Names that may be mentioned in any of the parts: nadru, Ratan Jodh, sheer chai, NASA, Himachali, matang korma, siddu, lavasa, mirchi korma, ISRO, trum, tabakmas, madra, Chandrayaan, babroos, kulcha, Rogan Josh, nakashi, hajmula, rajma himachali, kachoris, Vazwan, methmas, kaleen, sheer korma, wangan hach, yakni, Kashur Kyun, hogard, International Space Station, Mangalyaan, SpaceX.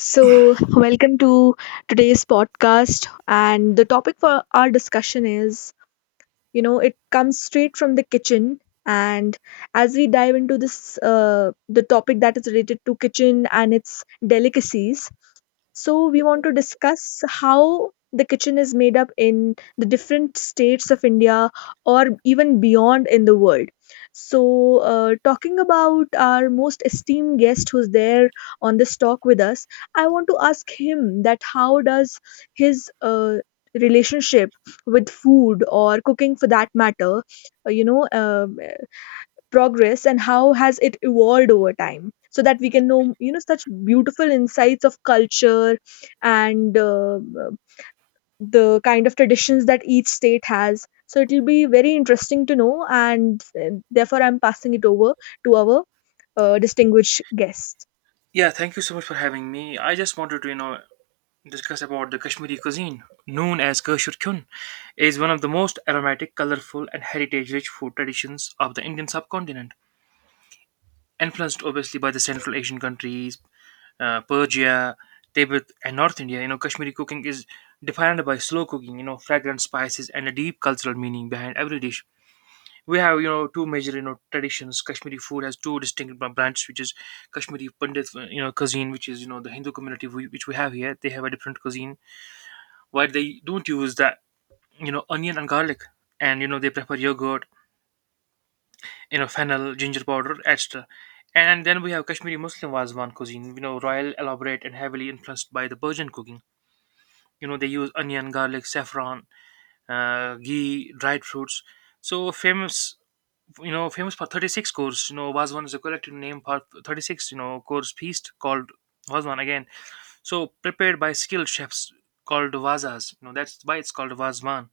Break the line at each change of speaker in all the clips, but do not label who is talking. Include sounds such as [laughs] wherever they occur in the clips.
So, welcome to today's podcast. And the topic for our discussion is it comes straight from the kitchen. And as we dive into this, the topic that is related to kitchen and its delicacies, so we want to discuss how the kitchen is made up in the different states of India or even beyond in the world. So, talking about our most esteemed guest who's there on this talk with us, I want to ask him that how does his relationship with food or cooking for that matter uh, you know um, uh, progress and how has it evolved over time so that we can know such beautiful insights of culture and uh, the kind of traditions that each state has, so it will be very interesting to know. And therefore I'm passing it over to our distinguished guest.
Yeah, thank you so much for having me. I just wanted to discuss about the Kashmiri cuisine, known as Kashur Kyun, is one of the most aromatic, colorful, and heritage-rich food traditions of the Indian subcontinent, influenced obviously by the Central Asian countries, Persia, Tibet, and North India. Kashmiri cooking is defined by slow cooking, fragrant spices, and a deep cultural meaning behind every dish we have, two major, traditions. Kashmiri food has two distinct branches, which is Kashmiri Pandit cuisine, which is the Hindu community which we have here. They have a different cuisine where they don't use that onion and garlic, and they prefer yogurt, fennel ginger powder, etc. And then we have Kashmiri Muslim Wazwan cuisine, royal, elaborate, and heavily influenced by the Persian cooking. They use onion, garlic, saffron, ghee, dried fruits, so famous, famous for 36 cores. Vazwan is a collective name for 36, cores feast called Vazwan again. So prepared by skilled chefs called Vazas. That's why it's called Vazwan.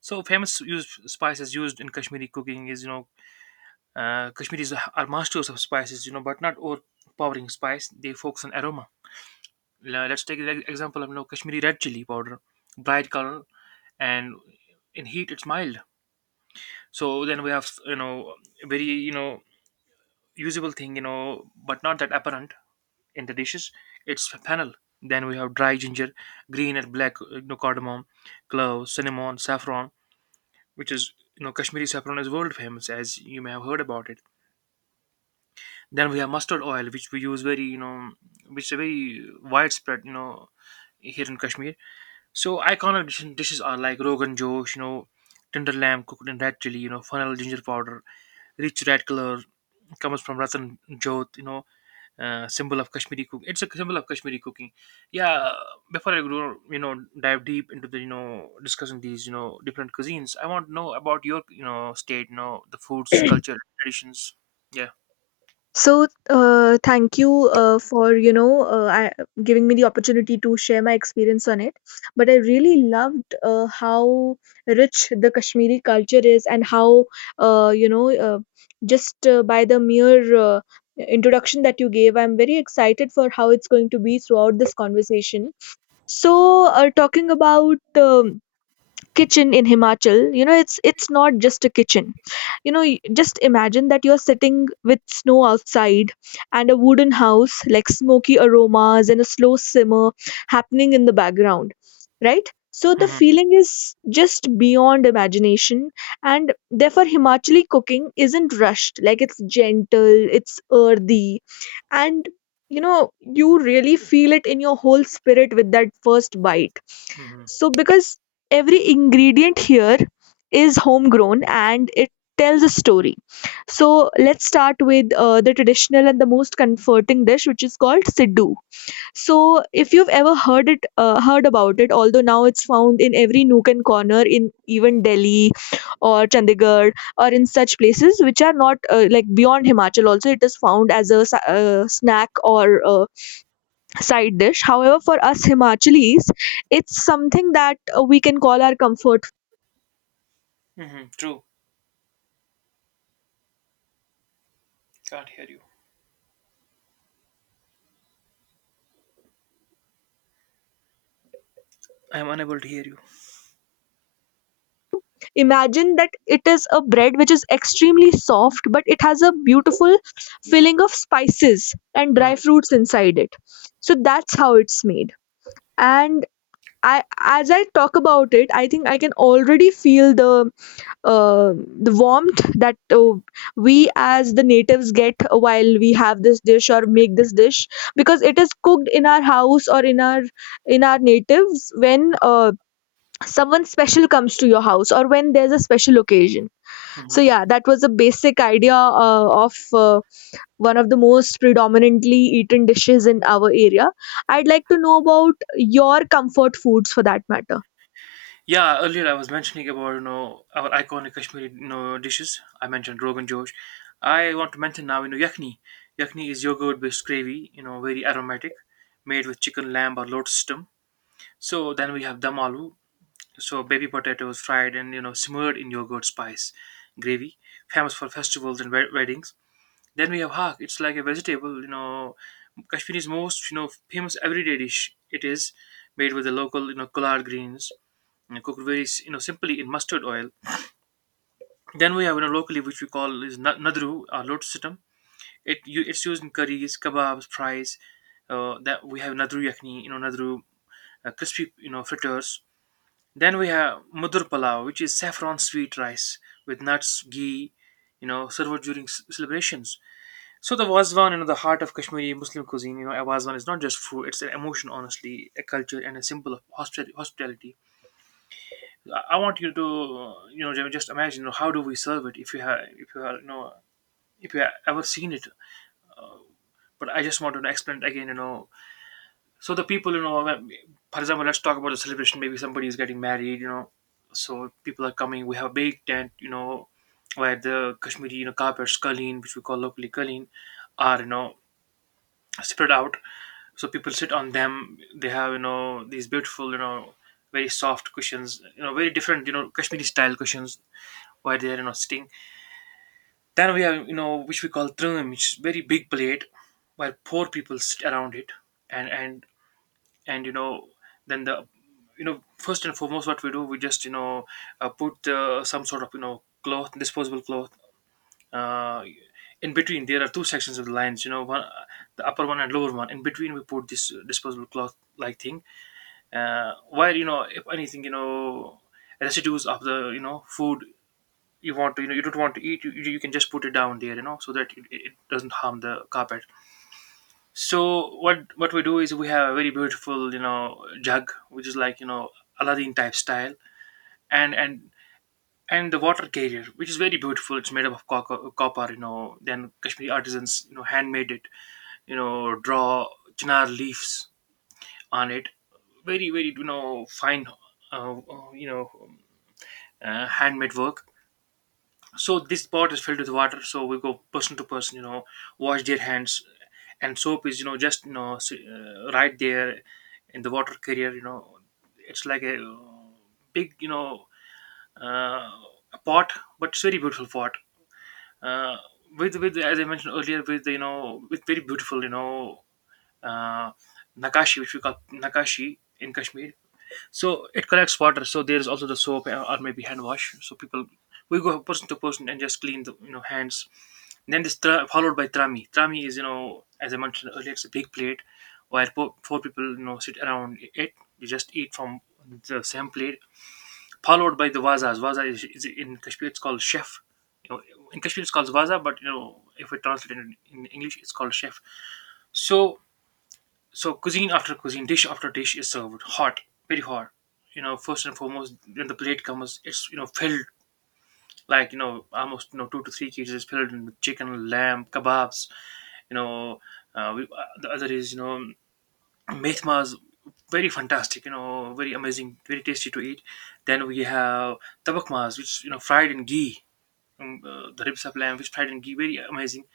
So famous used spices used in Kashmiri cooking is, Kashmiris are masters of spices, but not overpowering spice. They focus on aroma. Let's take the example of Kashmiri red chili powder, bright color, and in heat it's mild. So then we have, very, usable thing, but not that apparent in the dishes. It's a panel. Then we have dry ginger, green and black, cardamom, cloves, cinnamon, saffron, which is Kashmiri saffron is world famous as you may have heard about it. Then we have mustard oil, which we use very, which is very widespread, here in Kashmir. So iconic dishes are like Rogan Josh, tender lamb cooked in red chili, funnel ginger powder, rich red color comes from Ratan Jodh, symbol of Kashmiri cook. It's a symbol of Kashmiri cooking. Yeah, before I go, dive deep into the, discussing these, different cuisines, I want to know about your, state, the foods, culture, traditions. Yeah.
So, thank you for giving me the opportunity to share my experience on it. But I really loved how rich the Kashmiri culture is, and how uh, you know uh, just by the mere introduction that you gave, I'm very excited for how it's going to be throughout this conversation. So, talking about um kitchen in Himachal, you know, it's not just a kitchen. You know, just imagine that you're sitting with snow outside and a wooden house, like smoky aromas and a slow simmer happening in the background, right? So the
Mm-hmm.
feeling is just beyond imagination, and therefore Himachali cooking isn't rushed. Like it's gentle, it's earthy, and you really feel it in your whole spirit with that first bite,
Mm-hmm.
so because every ingredient here is homegrown and it tells a story. So let's start with the traditional and the most comforting dish, which is called siddu. So if you've ever heard about it, although now it's found in every nook and corner in even Delhi or Chandigarh or in such places which are not like beyond Himachal. Also, it is found as a snack or side dish. However, for us Himachalis, it's something that we can call our comfort.
Mm-hmm. True. Can't hear you. I am unable to hear you.
Imagine that it is a bread which is extremely soft, but it has a beautiful filling of spices and dry fruits inside it. So that's how it's made. And as I talk about it, I think I can already feel the uh, the warmth that we as the natives get while we have this dish or make this dish, because it is cooked in our house or in our natives when someone special comes to your house or when there's a special occasion. So
Mm-hmm.
yeah, that was a basic idea of one of the most predominantly eaten dishes in our area. I'd like to know about your comfort foods for that matter.
Yeah, earlier I was mentioning about our iconic Kashmiri dishes. I mentioned Rogan Josh. I want to mention now, yakni. Yakni is yogurt based gravy, very aromatic, made with chicken, lamb, or lotus stem. So then we have dum aloo. So baby potatoes fried and smeared in yogurt spice gravy, famous for festivals and weddings. Then we have haq. It's like a vegetable, Kashmiri's most famous everyday dish. It is made with the local collard greens and cooked very simply in mustard oil. Then we have locally which we call is nadru or lotus sitam. It's used in curries, kebabs, fries. That we have nadru yakni, nadru crispy fritters. Then we have mudur palau, which is saffron sweet rice with nuts, ghee, served during celebrations. So the Wazwan, the heart of Kashmiri Muslim cuisine, a Wazwan is not just food; it's an emotion, honestly, a culture, and a symbol of hospitality. I want you to, just imagine, how do we serve it if you have, you know, if you have ever seen it. But I just want to explain it again. So the people, for example, let's talk about the celebration. Maybe somebody is getting married. So people are coming. We have a big tent, where the Kashmiri, carpets, kaleen, which we call locally kaleen, are spread out. So people sit on them. They have these beautiful, very soft cushions, very different, Kashmiri style cushions where they are sitting. Then we have, which we call trum, which is very big plate where four people sit around it, and and and then the, first and foremost, what we do, we just put some sort of cloth, disposable cloth. Uh, in between, there are two sections of the lines, one the upper one and lower one. In between, we put this disposable cloth like thing, where if anything, residues of the food you don't want to eat, you can just put it down there, so that it doesn't harm the carpet. So what we do is we have a very beautiful jug which is like aladdin type style, and and and the water carrier which is very beautiful. It's made up of copper. You know then kashmiri artisans handmade it, draw chinar leaves on it, very very fine uh, uh, you know handmade work. So this pot is filled with water. So we go person to person, wash their hands, and soap is, just right there in the water carrier. It's like a big, uh, a pot, but it's very beautiful pot. Uh, with as I mentioned earlier, with with very beautiful, uh, nakashi, which we call nakashi in Kashmir. So it collects water. So there is also the soap, or maybe hand wash. So people, we go person to person and just clean the hands. Then this followed by trami. Trami is, as I mentioned earlier, it's a big plate where four people sit around it. You just eat from the same plate, followed by the wazas. Waza is, in Kashmir it's called chef. you know in Kashmir it's called waza, but if we translate it in English it's called chef. So so cuisine after cuisine, dish after dish is served hot, very hot. First and foremost, when the plate comes, it's filled like almost two to three cases is filled with chicken, lamb, kebabs. You know, we, the other is methmas, very fantastic. Very amazing, very tasty to eat. Then we have tabakmas, which fried in ghee. The ribs of lamb, which fried in ghee, very amazing.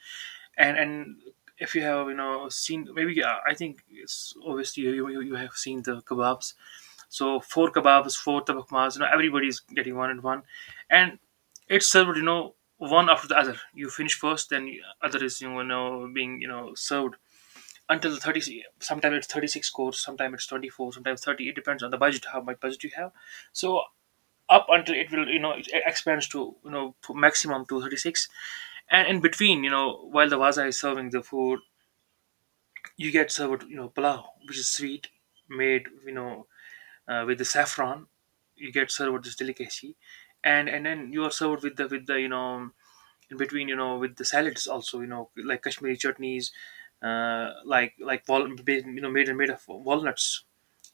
And if you have seen maybe I think it's obviously you have seen the kebabs. So four kebabs four tabakmas, everybody's getting one and one, and it's served one after the other. You finish first then other is being served until the 30, sometimes it's 36 course, sometimes it's 24, sometimes 30. It depends on the budget, how much budget you have. So up until it will, it expands to, to maximum 236. And in between, while the vaza is serving the food, you get served, palau which is sweet, made, with the saffron. You get served this delicacy, and then you are served with the in between, with the salads also, like Kashmiri chutneys, made of walnuts.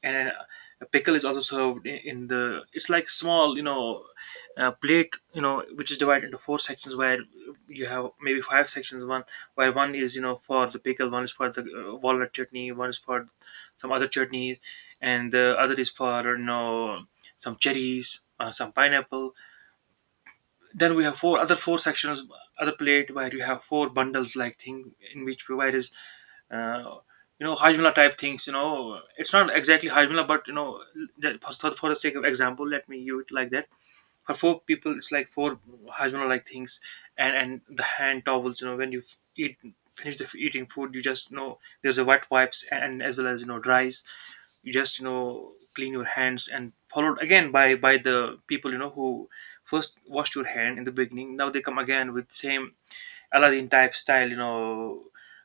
And a pickle is also served, in the, it's like small, plate, which is divided into four sections where you have maybe five sections. One, where one is, for the pickle, one is for the walnut chutney, one is for some other chutneys, and the other is for, some cherries, some pineapple. Then we have four other four sections other plate where you have four bundles like thing, in which where is uh, hajmula type things. It's not exactly hajmula, but for the sake of example let me use it like that. For four people it's like four hajmula like things. And the hand towels, when you eat finish the eating food, you just, there's a wet wipes and as well as, dries. You just, clean your hands and followed again by the people, who first washed your hand in the beginning now They come again with same Aladdin type style, you know,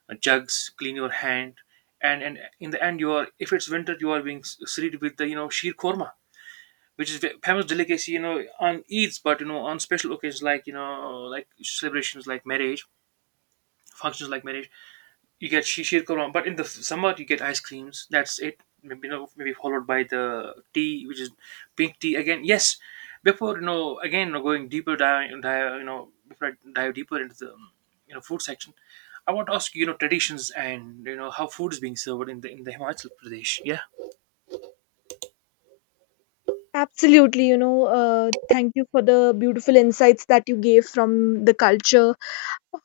jugs, clean your hand, and in the end, you are, if it's winter, you are being served with the, you know, sheer korma, which is a famous delicacy, you know, on Eids, but you know on special occasions like you know like celebrations like marriage, functions like marriage, you get shishir korma, but in the summer you get ice creams. That's it. Maybe you know, maybe followed by the tea, which is pink tea again. Yes, before you know, again you know, going deeper you know, before I dive deeper into the you know food section, I want to ask you know traditions and you know how food is being served in the Himachal Pradesh. Yeah.
Absolutely, you know, thank you for the beautiful insights that you gave from the culture.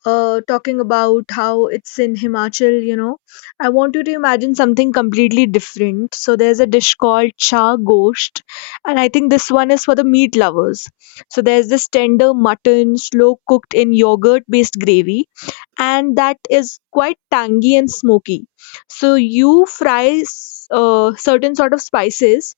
Talking about how it's in Himachal, you know, I want you to imagine something completely different. So there's a dish called cha gosht, and I think this one is for the meat lovers. So there's this tender mutton, slow cooked in yogurt based gravy, and that is quite tangy and smoky. So you fry certain sort of spices,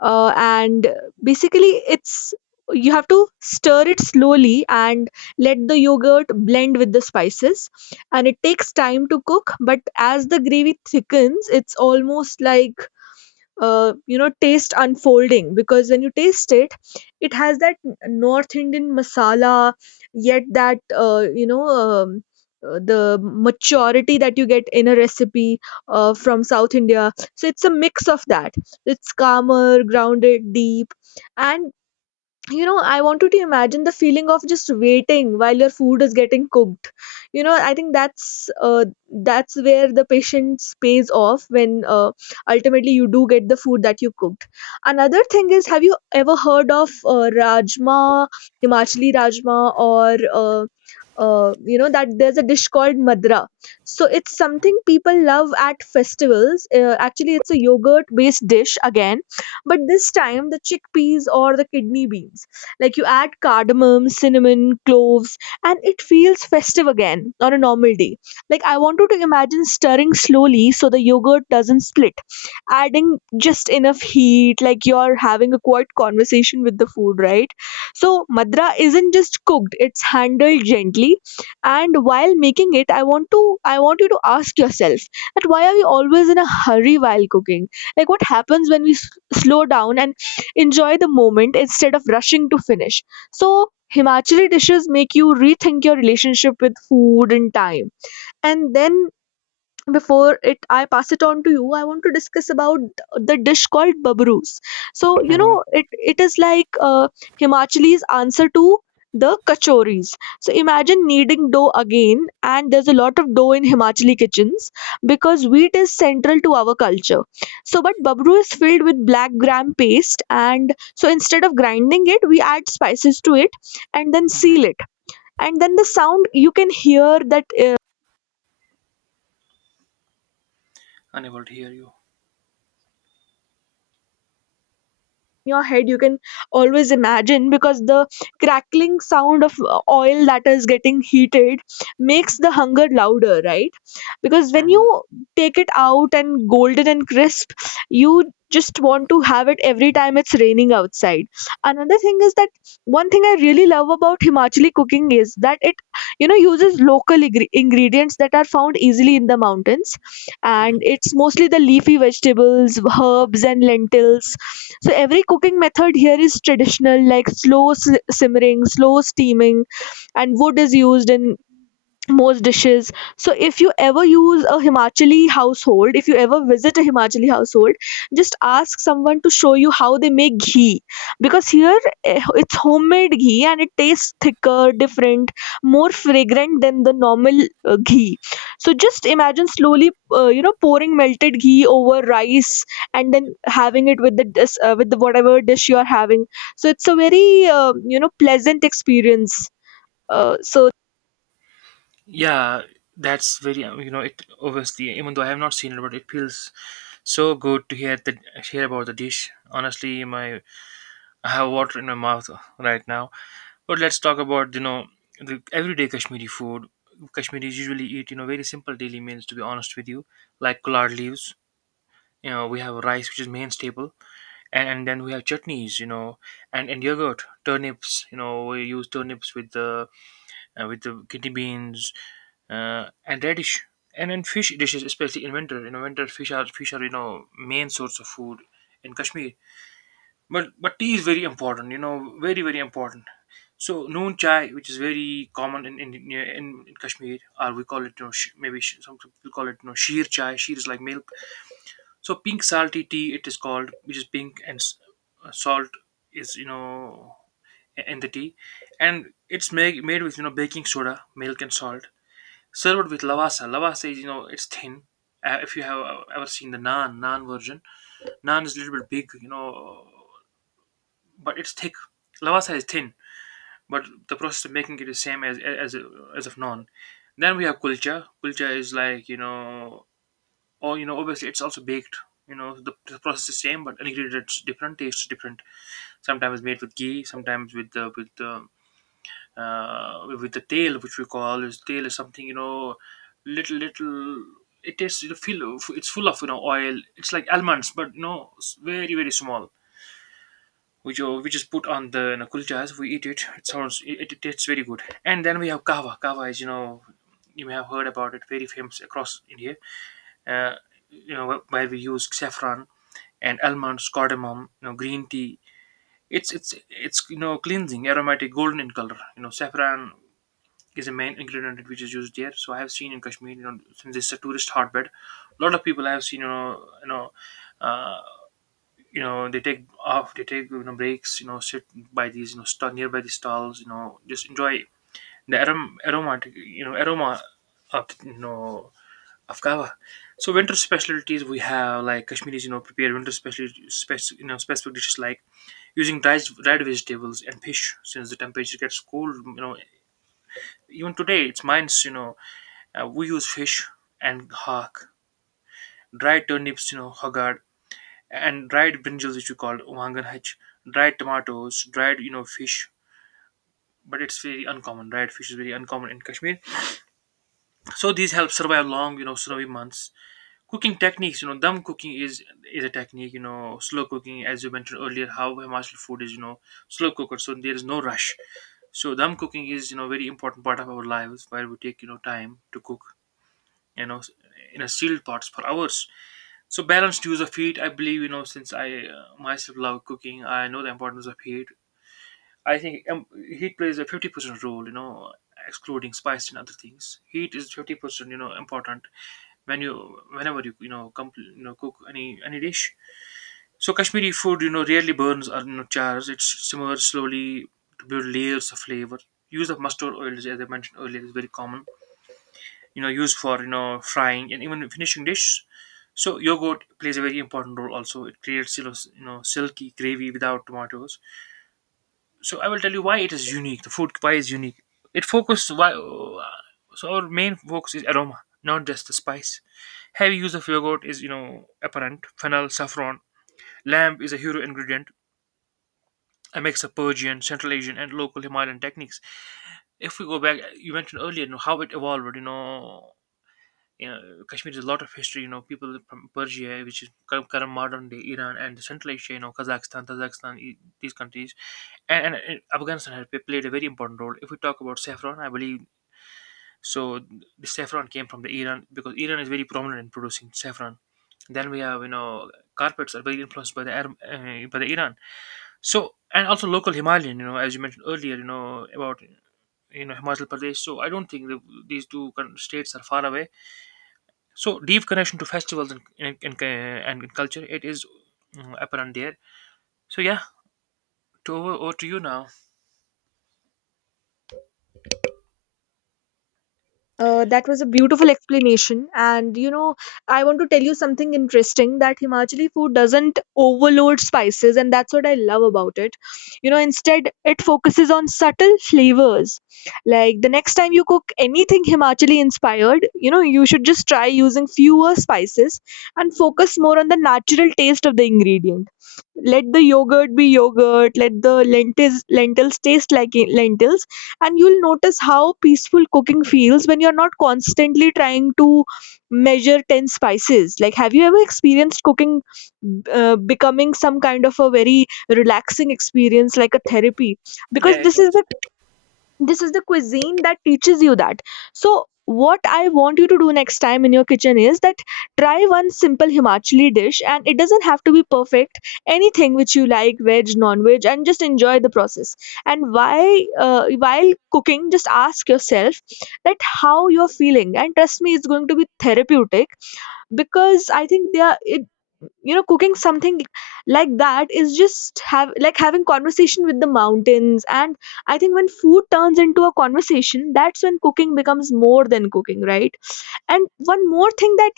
and basically it's you have to stir it slowly and let the yogurt blend with the spices, and it takes time to cook, but as the gravy thickens it's almost like you know, taste unfolding, because when you taste it has that North Indian masala yet that the maturity that you get in a recipe from South India. So it's a mix of that. It's calmer, grounded, deep. And you know, I want you to imagine the feeling of just waiting while your food is getting cooked. You know, I think that's that's where the patience pays off, when ultimately you do get the food that you cooked. Another thing is, have you ever heard of rajma, Himachali rajma, or uh, you know that there's a dish called madra? So it's something people love at festivals. Actually, it's a yogurt based dish again, but this time the chickpeas or the kidney beans. Like you add cardamom, cinnamon, cloves, and it feels festive again on a normal day. Like, I want you to imagine stirring slowly so the yogurt doesn't split, adding just enough heat, like you're having a quiet conversation with the food, right? So madra isn't just cooked, it's handled gently. And while making it, I want you to ask yourself, that why are we always in a hurry while cooking? Like, what happens when we slow down and enjoy the moment instead of rushing to finish? So Himachali dishes make you rethink your relationship with food and time. And then, before it, I pass it on to you, I want to discuss about the dish called babroos. So you
Mhm.
know, it is like Himachali's answer to the kachoris. So imagine kneading dough again, and there's a lot of dough in Himachali kitchens because wheat is central to our culture. So, but babroo is filled with black gram paste, and so instead of grinding it, we add spices to it and then
Hmm.
seal it. And then the sound you can hear that
Unable to hear you.
your head, you can always imagine, because the crackling sound of oil that is getting heated makes the hunger louder, right? Because when
Hmm.
you take it out and golden and crisp, you just want to have it every time it's raining outside. Another thing is that one thing I really love about Himachali cooking is that it, you know, uses local ingredients that are found easily in the mountains, and it's mostly the leafy vegetables, herbs, and lentils. So every cooking method here is traditional, like slow simmering, slow steaming, and wood is used in most dishes. So if you ever use a Himachali household, if you ever visit a Himachali household, just ask someone to show you how they make ghee. Because here it's homemade ghee, and it tastes thicker, different, more fragrant than the normal ghee. So just imagine slowly, you know, pouring melted ghee over rice and then having it with the with the whatever dish you are having. So it's a very you know, pleasant experience. Uh, so
Yeah, that's very you know, it obviously, even though I have not seen it, but it feels so good to hear that, hear about the dish. Honestly, my, I have water in my mouth right now. But let's talk about, you know, the everyday Kashmiri food. Kashmiris usually eat, you know, very simple daily meals. To be honest with you, like collard leaves. You know, we have rice, which is main staple, and then we have chutneys. You know, and yogurt, turnips. You know, we use turnips with the kidney beans, and radish. And then fish dishes, especially in winter. You know, winter fish are, fish are you know, main source of food in Kashmir. But tea is very important. You know, very important. So noon chai, which is very common in in Kashmir, or we call it, you know, some people call it, you know, sheer chai. Sheer is like milk. So pink salty tea, it is called, which is pink and salt is, you know, in the tea, and it's made with, you know, baking soda, milk and salt, served with lavasa. Lavasa is, you know, it's thin. If you have ever seen the naan version, naan is a little bit big, you know, but it's thick. Lavasa is thin, but the process of making it is same as as of naan. Then we have kulcha. Kulcha is like you know, or you know, obviously it's also baked. You know, the process is same, but ingredients different, taste different. Sometimes made with ghee, sometimes with the with the with the tail, which we call is, tail is something, you know, little. It tastes, you feel it's full of, you know, oil. It's like almonds, but you know very very small. Which is put on the, you know, kulchas. We eat it. It sounds, it tastes very good. And then we have kava. Kava is, you know, you may have heard about it. Very famous across India. Uh, you know, where we use saffron and almonds, cardamom, you know, green tea. It's it's you know cleansing, aromatic, golden in color. You know, saffron is a main ingredient which is used there. So I have seen in Kashmir, you know, since it's a tourist hotbed, a lot of people I have seen, you know, you know, uh, you know, they take off, they take, you know, breaks, you know, sit by these, you know, stall, nearby these stalls, you know, just enjoy the aromatic, you know, aroma of, you know, of kava. So winter specialties we have, like Kashmiris, you know, prepare winter special, you know, specific dishes like using dried vegetables and fish, since the temperature gets cold, you know, even today it's minus, you know, we use fish and hawk, dried turnips, you know, hogard, and dried brinjals, which we call wangan hach, dried tomatoes, dried, you know, fish. But it's very uncommon. Dried fish is very uncommon in Kashmir. So these help survive long, you know, snowy months. Cooking techniques, you know, dum cooking is a technique, you know, slow cooking, as you mentioned earlier, how Himachal food is, you know, slow cooker, so there is no rush. So dum cooking is, you know, very important part of our lives, where we take, you know, time to cook, you know, in a sealed pots for hours. So balanced use of heat, I believe, you know, since I, myself love cooking, I know the importance of heat. I think heat plays a 50% role, you know, excluding spice and other things. Heat is 50%, you know, important when you, whenever you, you know, you know, cook any dish. So Kashmiri food, you know, rarely burns or, you know, chars. It simmers slowly to build layers of flavor. Use of mustard oil, as I mentioned earlier, is very common, you know, used for, you know, frying and even finishing dishes. So yogurt plays a very important role also. It creates, you know, you know, silky gravy without tomatoes. So I will tell you why it is unique, the food, why is unique, it focuses why. So our main focus is aroma, not just the spice. Heavy use of yogurt is, you know, apparent, fennel, saffron. Lamb is a hero ingredient. A mix of Persian, Central Asian and local Himalayan techniques. If we go back, you mentioned earlier, you know, how it evolved, you know, you know, Kashmir is a lot of history. You know, people from Persia, which is current modern day Iran, and Central Asia, you know, Kazakhstan, these countries, and, and Afghanistan has played a very important role. If we talk about saffron, I believe so. The saffron came from the Iran, because Iran is very prominent in producing saffron. Then we have, you know, carpets are very influenced by the Arab, by the Iran. So and also local Himalayan, you know, as you mentioned earlier, you know, about you know Himachal Pradesh. So I don't think these two states are far away. So deep connection to festivals and and culture, it is, mm, apparent there. So yeah, to over to you now.
That was a beautiful explanation. And you know, I want to tell you something interesting, that Himachali food doesn't overload spices, and that's what I love about it. You know, instead, it focuses on subtle flavors. Like, the next time you cook anything Himachali inspired, you know, you should just try using fewer spices and focus more on the natural taste of the ingredients. Let the yogurt be yogurt, let the lentils lentils taste like lentils, and you'll notice how peaceful cooking feels when you're not constantly trying to measure 10 spices. Like, have you ever experienced cooking becoming some kind of a very relaxing experience, like a therapy? Because
Yeah, it
this is
is.
this is the cuisine that teaches you that. So what I want you to do next time in your kitchen is that, try one simple Himachali dish, and it doesn't have to be perfect. Anything which you like, veg, non veg, and just enjoy the process. And why, while cooking, just ask yourself that how you're feeling, and trust me, it's going to be therapeutic. Because I think they are it you know cooking something like that is just have like having conversation with the mountains. And I think when food turns into a conversation, that's when cooking becomes more than cooking, right? And one more thing, that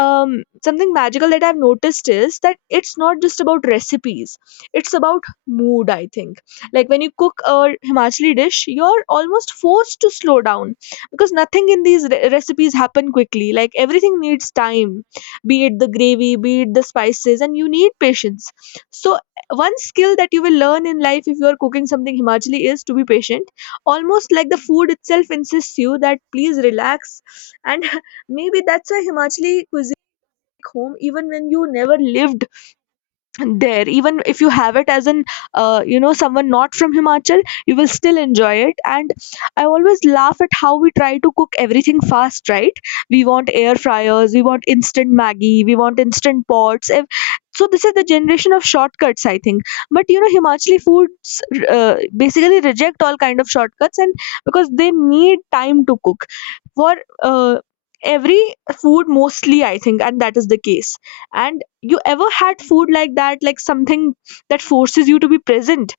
something magical that I've noticed is that it's not just about recipes, it's about mood, I think. Like when you cook a Himachali dish, you're almost forced to slow down, because nothing in these recipes happen quickly. Like everything needs time, be it the gravy, be it the spices, and you need patience. So one skill that you will learn in life if you are cooking something Himachali is to be patient, almost like the food itself insists you that please relax. And maybe that's a Himachali cuisine home, even when you never lived there. Even if you have it as an you know, someone not from Himachal, you will still enjoy it. And I always laugh at how we try to cook everything fast, right? We want air fryers, we want instant Maggie, we want instant pots, so this is the generation of shortcuts, I think. But you know, Himachali foods basically reject all kind of shortcuts, and because they need time to cook for uh, every food, mostly, I think, and that is the case. And you ever had food like that, like something that forces you to be present?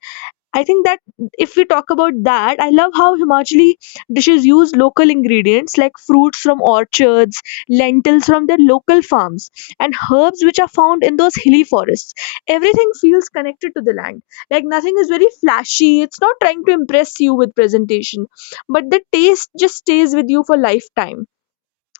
I think that if we talk about that, I love how Himachali dishes use local ingredients like fruits from orchards, lentils from their local farms, and herbs which are found in those hilly forests. Everything feels connected to the land. Like nothing is very flashy, it's not trying to impress you with presentation, but the taste just stays with you for lifetime.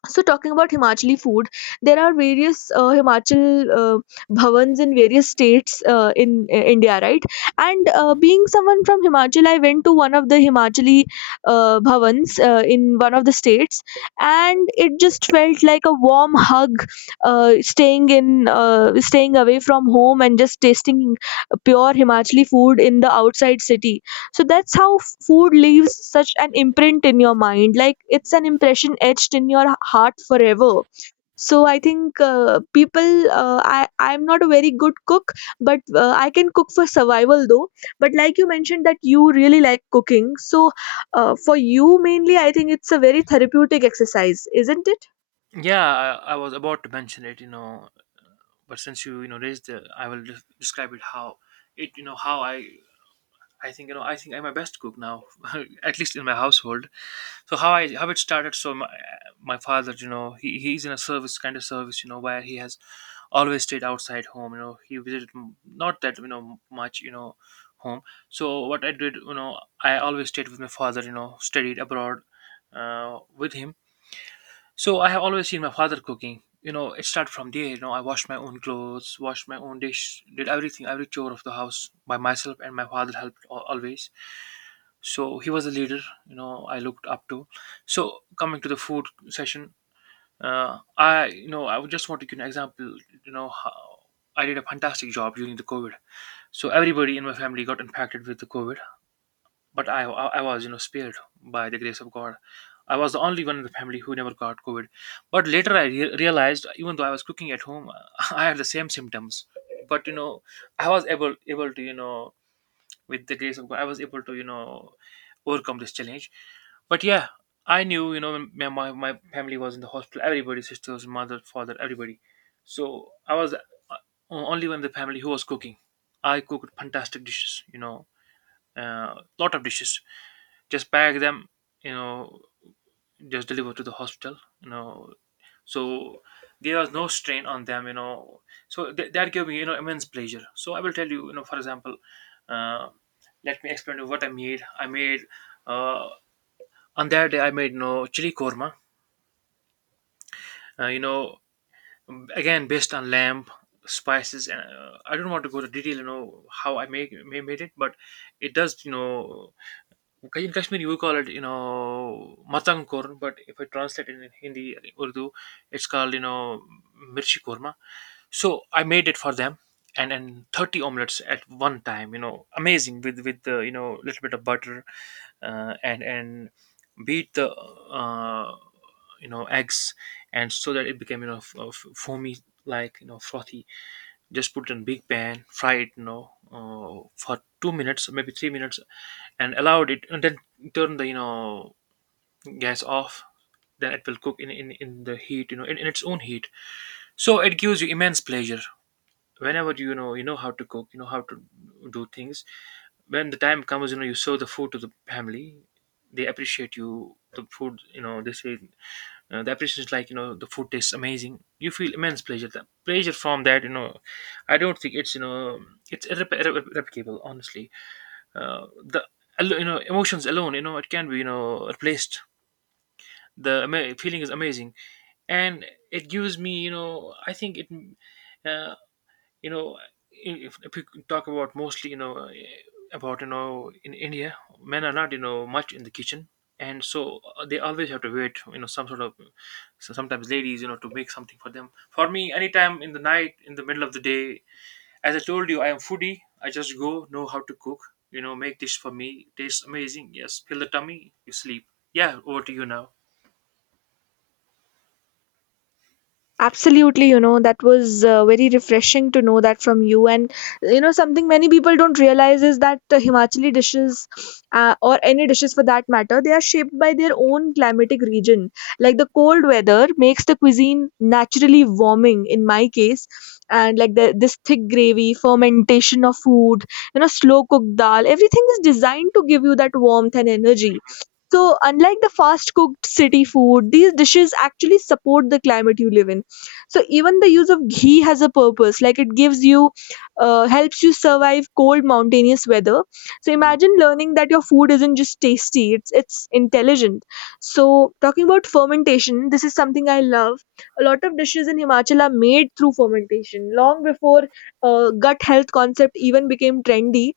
So talking about Himachali food, there are various Himachal bhavans in various states in India, right? And
Mhm.
being someone from Himachal, I went to one of the Himachali bhavans in one of the states, and it just felt like a warm hug. Staying in, staying away from home, and just tasting pure Himachali food in the outside city. So that's how food leaves such an imprint in your mind, like it's an impression etched in your heart forever. So I think people, I'm not a very good cook, but I can cook for survival though. But like you mentioned that you really like cooking, so for you, mainly, I think it's a very therapeutic exercise, isn't it?
Yeah, I was about to mention it, you know, but since you know, raised the, I will describe it, how it, you know, how I think you know. I think I'm a best cook now, [laughs] at least in my household. So how I, how it started. So my father, you know, he's in a service, kind of service, you know, where he has always stayed outside home. You know, he visited not that you know much, you know, home. So what I did, you know, I always stayed with my father. You know, studied abroad with him, so I have always seen my father cooking. You know, it started from there. You know, I washed my own clothes, washed my own dish, did everything, every chore of the house by myself, and my father helped always. So he was the leader. You know, I looked up to. So coming to the food session, I, you know, I would just want to give an example. You know, how I did a fantastic job during the COVID. So everybody in my family got impacted with the COVID. But I was, you know, spared by the grace of God. I was the only one in the family who never got COVID. But later I realized, even though I was cooking at home, [laughs] I had the same symptoms. But you know, I was able to, you know, with the grace of God, I was able to, you know, overcome this challenge. But yeah, I knew, you know, my family was in the hospital. Everybody, sisters, mother, father, everybody. So I was only one in the family who was cooking. I cooked fantastic dishes, you know, uh, lot of dishes, just pack them, you know, just deliver to the hospital, you know. So there was no strain on them, you know. So that gave me, you know, immense pleasure. So I will tell you, you know, for example, uh, let me explain to you what I made. I made, uh, on that day, I made, you know, chili korma, you know, again based on lamb, spices, and I don't want to go to detail, you know, how I made it, but it does, you know. Okay, in Kashmiri we call it, you know, matang korma, but if I translate it in Hindi, Urdu, it's called, you know, mirchi korma. So I made it for them, and 30 omelets at one time, you know, amazing with the, you know, little bit of butter, and beat the, uh, you know, eggs, and so that it became, you know, foamy, like you know frothy, just put it in big pan, fry it, you know, for 2 minutes, maybe 3 minutes, and allow it, and then turn the, you know, gas off. Then it will cook in, in the heat, you know, in its own heat. So it gives you immense pleasure whenever, you know, you know how to cook, you know how to do things. When the time comes, you know, you serve the food to the family. They appreciate you the food. You know, they say, the appreciation is like, you know, the food tastes amazing, you feel immense pleasure, the pleasure from that, you know, I don't think it's, you know, it's irreplicable, honestly. The, you know, emotions alone, you know, it can be, you know, replaced. The feeling is amazing. And it gives me, you know, I think it, uh, you know, if you talk about mostly, you know, about, you know, in India, men are not, you know, much in the kitchen. And so they always have to wait, you know, some sort of, so sometimes ladies, you know, to make something for them, for me, anytime in the night, in the middle of the day. As I told you, I am foodie, I just go know how to cook, you know, make dish for me, tastes amazing, yes, fill the tummy, you sleep. Yeah, over to you now.
Absolutely, you know, that was very refreshing to know that from you. And, you know, something many people don't realize is that the Himachali dishes, or any dishes for that matter, they are shaped by their own climatic region. Like the cold weather makes the cuisine naturally warming in my case. And like this thick gravy, fermentation of food, you know, slow cooked dal, everything is designed to give you that warmth and energy. So, unlike the fast cooked city food, these dishes actually support the climate you live in. So even the use of ghee has a purpose. Like it gives you, helps you survive cold mountainous weather. So
Mhm.
imagine learning that your food isn't just tasty, it's intelligent. So talking about fermentation, this is something I love. A lot of dishes in Himachal are made through fermentation long before gut health concept even became trendy.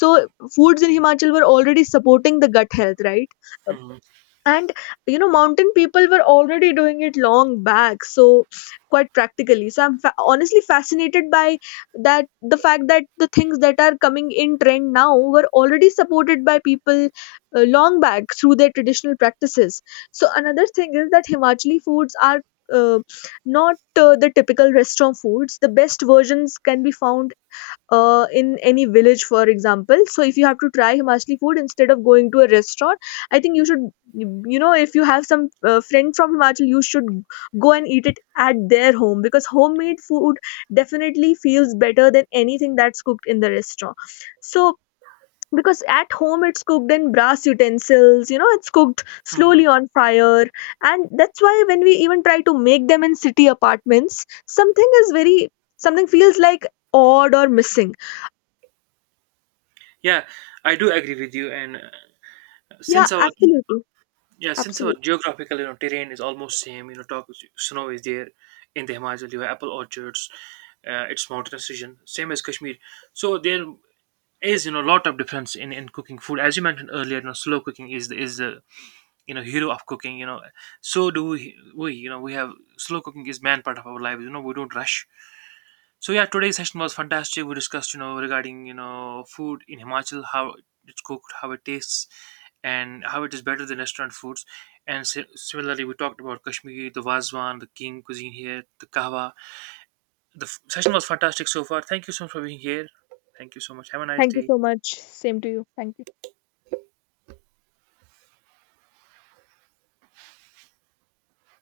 So foods in Himachal were already supporting the gut health, right?
Mhm.
And you know, mountain people were already doing it long back, so quite practically. So I'm honestly fascinated by that, the fact that the things that are coming in trend now were already supported by people long back through their traditional practices. So another thing is that Himachali foods are, uh, not the typical restaurant foods. The best versions can be found in any village, for example. So if you have to try Himachali food, instead of going to a restaurant, I think you should, you know, if you have some friend from Himachal, you should go and eat it at their home, because homemade food definitely feels better than anything that's cooked in the restaurant. So because at home it's cooked in brass utensils, you know, it's cooked
Mhm.
slowly on fire, and that's why when we even try to make them in city apartments, something is very, something feels like odd or missing.
Yeah, I do agree with you. And
Yeah,
since our,
absolutely.
yeah, since our
Absolutely.
geographical, you know, terrain is almost same, you know, talk, snow is there in the Himachal, you have apple orchards, it's mountainous region, same as Kashmir. So there is, you know, a lot of difference in cooking food. As you mentioned earlier, you know, slow cooking is the, you know, hero of cooking, you know. So do we, you know, we have, slow cooking is man part of our lives, you know, we don't rush. So yeah, today's session was fantastic. We discussed, you know, regarding, you know, food in Himachal, how it's cooked, how it tastes, and how it is better than restaurant foods. And similarly, we talked about Kashmir, the Wazwan, the king cuisine here, the kahwa. The session was fantastic so far. Thank you so much for being here. Thank you so much. Have a nice
Thank you
day.
so much. Same to you. Thank you.